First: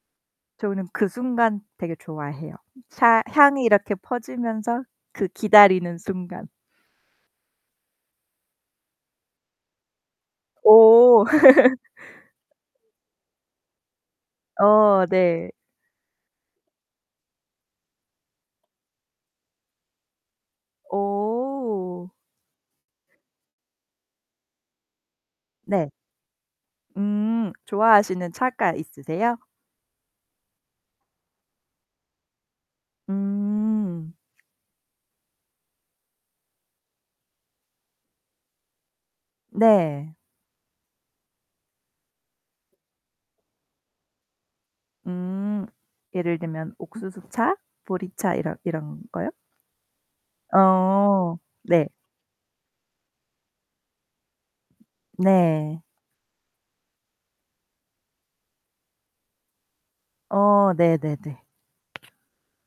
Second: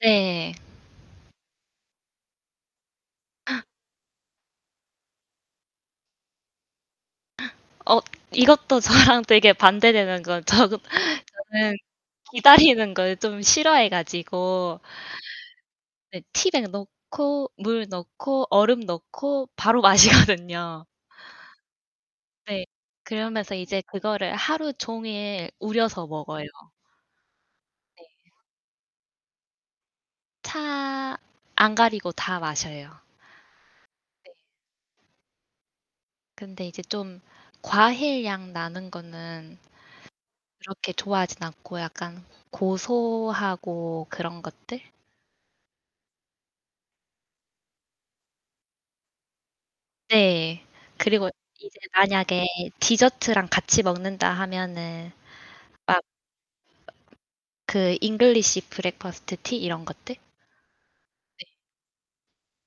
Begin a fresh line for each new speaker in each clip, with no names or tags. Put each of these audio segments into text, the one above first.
네.
저는 그 순간 되게 좋아해요. 차 향이 이렇게 퍼지면서 그 기다리는 순간.
어 이것도 저랑 되게 반대되는 거 저
오.
저는 기다리는 걸 좀 싫어해 가지고.
어 네.
네 티백 넣고 물 넣고 얼음 넣고 바로 마시거든요.
오.
네. 그러면서 이제 그거를 하루 종일
네.
우려서 먹어요.
음.
네.
좋아하시는 차가 있으세요?
차 안 가리고 다 마셔요.
음.
네. 근데 이제 좀 과일향 나는 거는
네.
그렇게 좋아하진 않고 약간 고소하고 그런 것들?
음. 예를 들면 옥수수차, 보리차 이런 이런거요?
네. 그리고
어.
이제
네.
만약에 디저트랑 같이 먹는다 하면은
네.
막 그 잉글리시 브렉퍼스트 티 이런 것들.
어 네네네.
네.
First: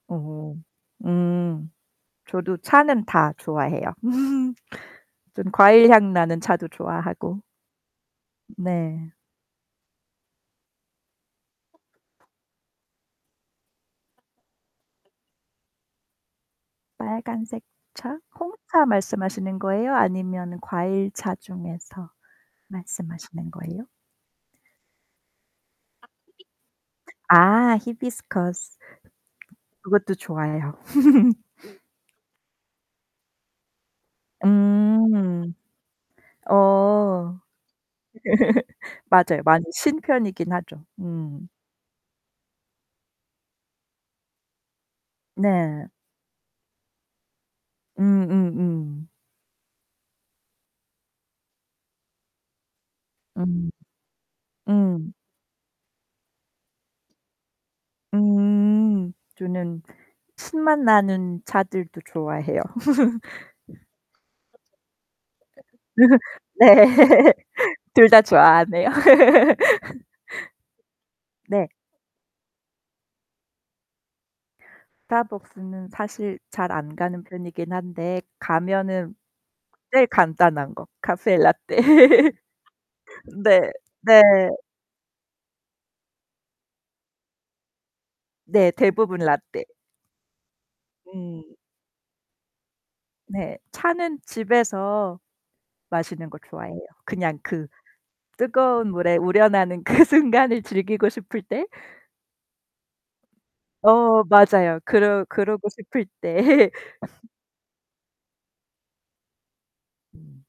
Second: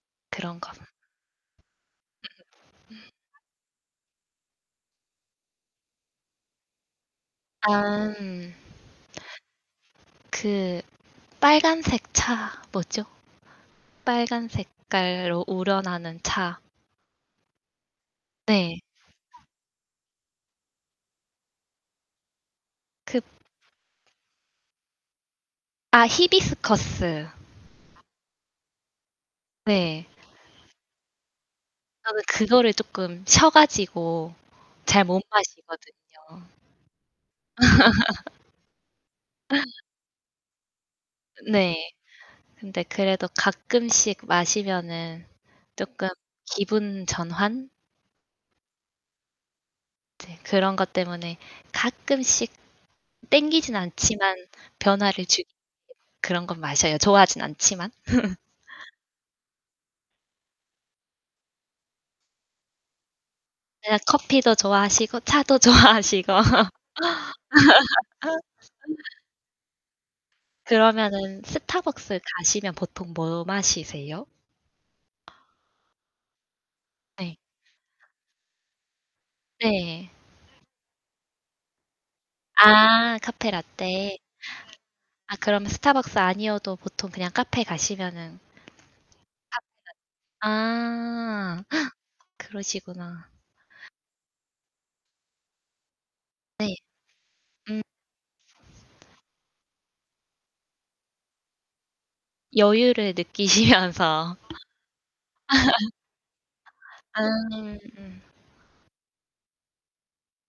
어.
그런거.
음. 저도 차는 다 좋아해요. 전 과일향 나는 차도 좋아하고.
아.
네.
그 빨간색 차 뭐죠? 빨간 색깔로 우러나는 차.
빨간색 차,
네.
홍차 말씀하시는 거예요? 아니면 과일차 중에서
그
말씀하시는 거예요?
아 히비스커스.
아 히비스커스.
네.
그것도 좋아해요.
저는 그거를 조금 셔 가지고 잘 못
음.
마시거든요.
어. 맞아요. 많이 신 편이긴 하죠. 음.
네. 근데 그래도 가끔씩 마시면은
네.
쪼끔 기분 전환?
음음음.
이제 그런 것 때문에 가끔씩
음.
땡기진 않지만
음.
변화를 주기 위해서 그런 건 마셔요, 좋아하진 않지만.
음. 저는 신맛 나는 차들도 좋아해요.
네. 커피도 좋아하시고 차도 좋아하시고.
네. 둘 다 좋아하네요.
그러면은
네.
스타벅스 가시면 보통 뭐 마시세요?
스타벅스는 사실 잘 안 가는
네.
편이긴 한데 가면은 제일
네.
간단한 거, 카페라테.
아
네.
카페라테.
네.
아 그럼 스타벅스 아니어도 보통 그냥 카페 가시면은
네, 대부분 라테.
[unintelligible]
음.
아. 그러시구나.
네. 차는 집에서 마시는 걸
네.
좋아해요. 그냥 그
음.
뜨거운 물에 우려 나는 그 순간을 즐기고 싶을 때.
여유를
어
느끼시면서.
맞아요. 그러 그러고 싶을 때.
아. 음.
음.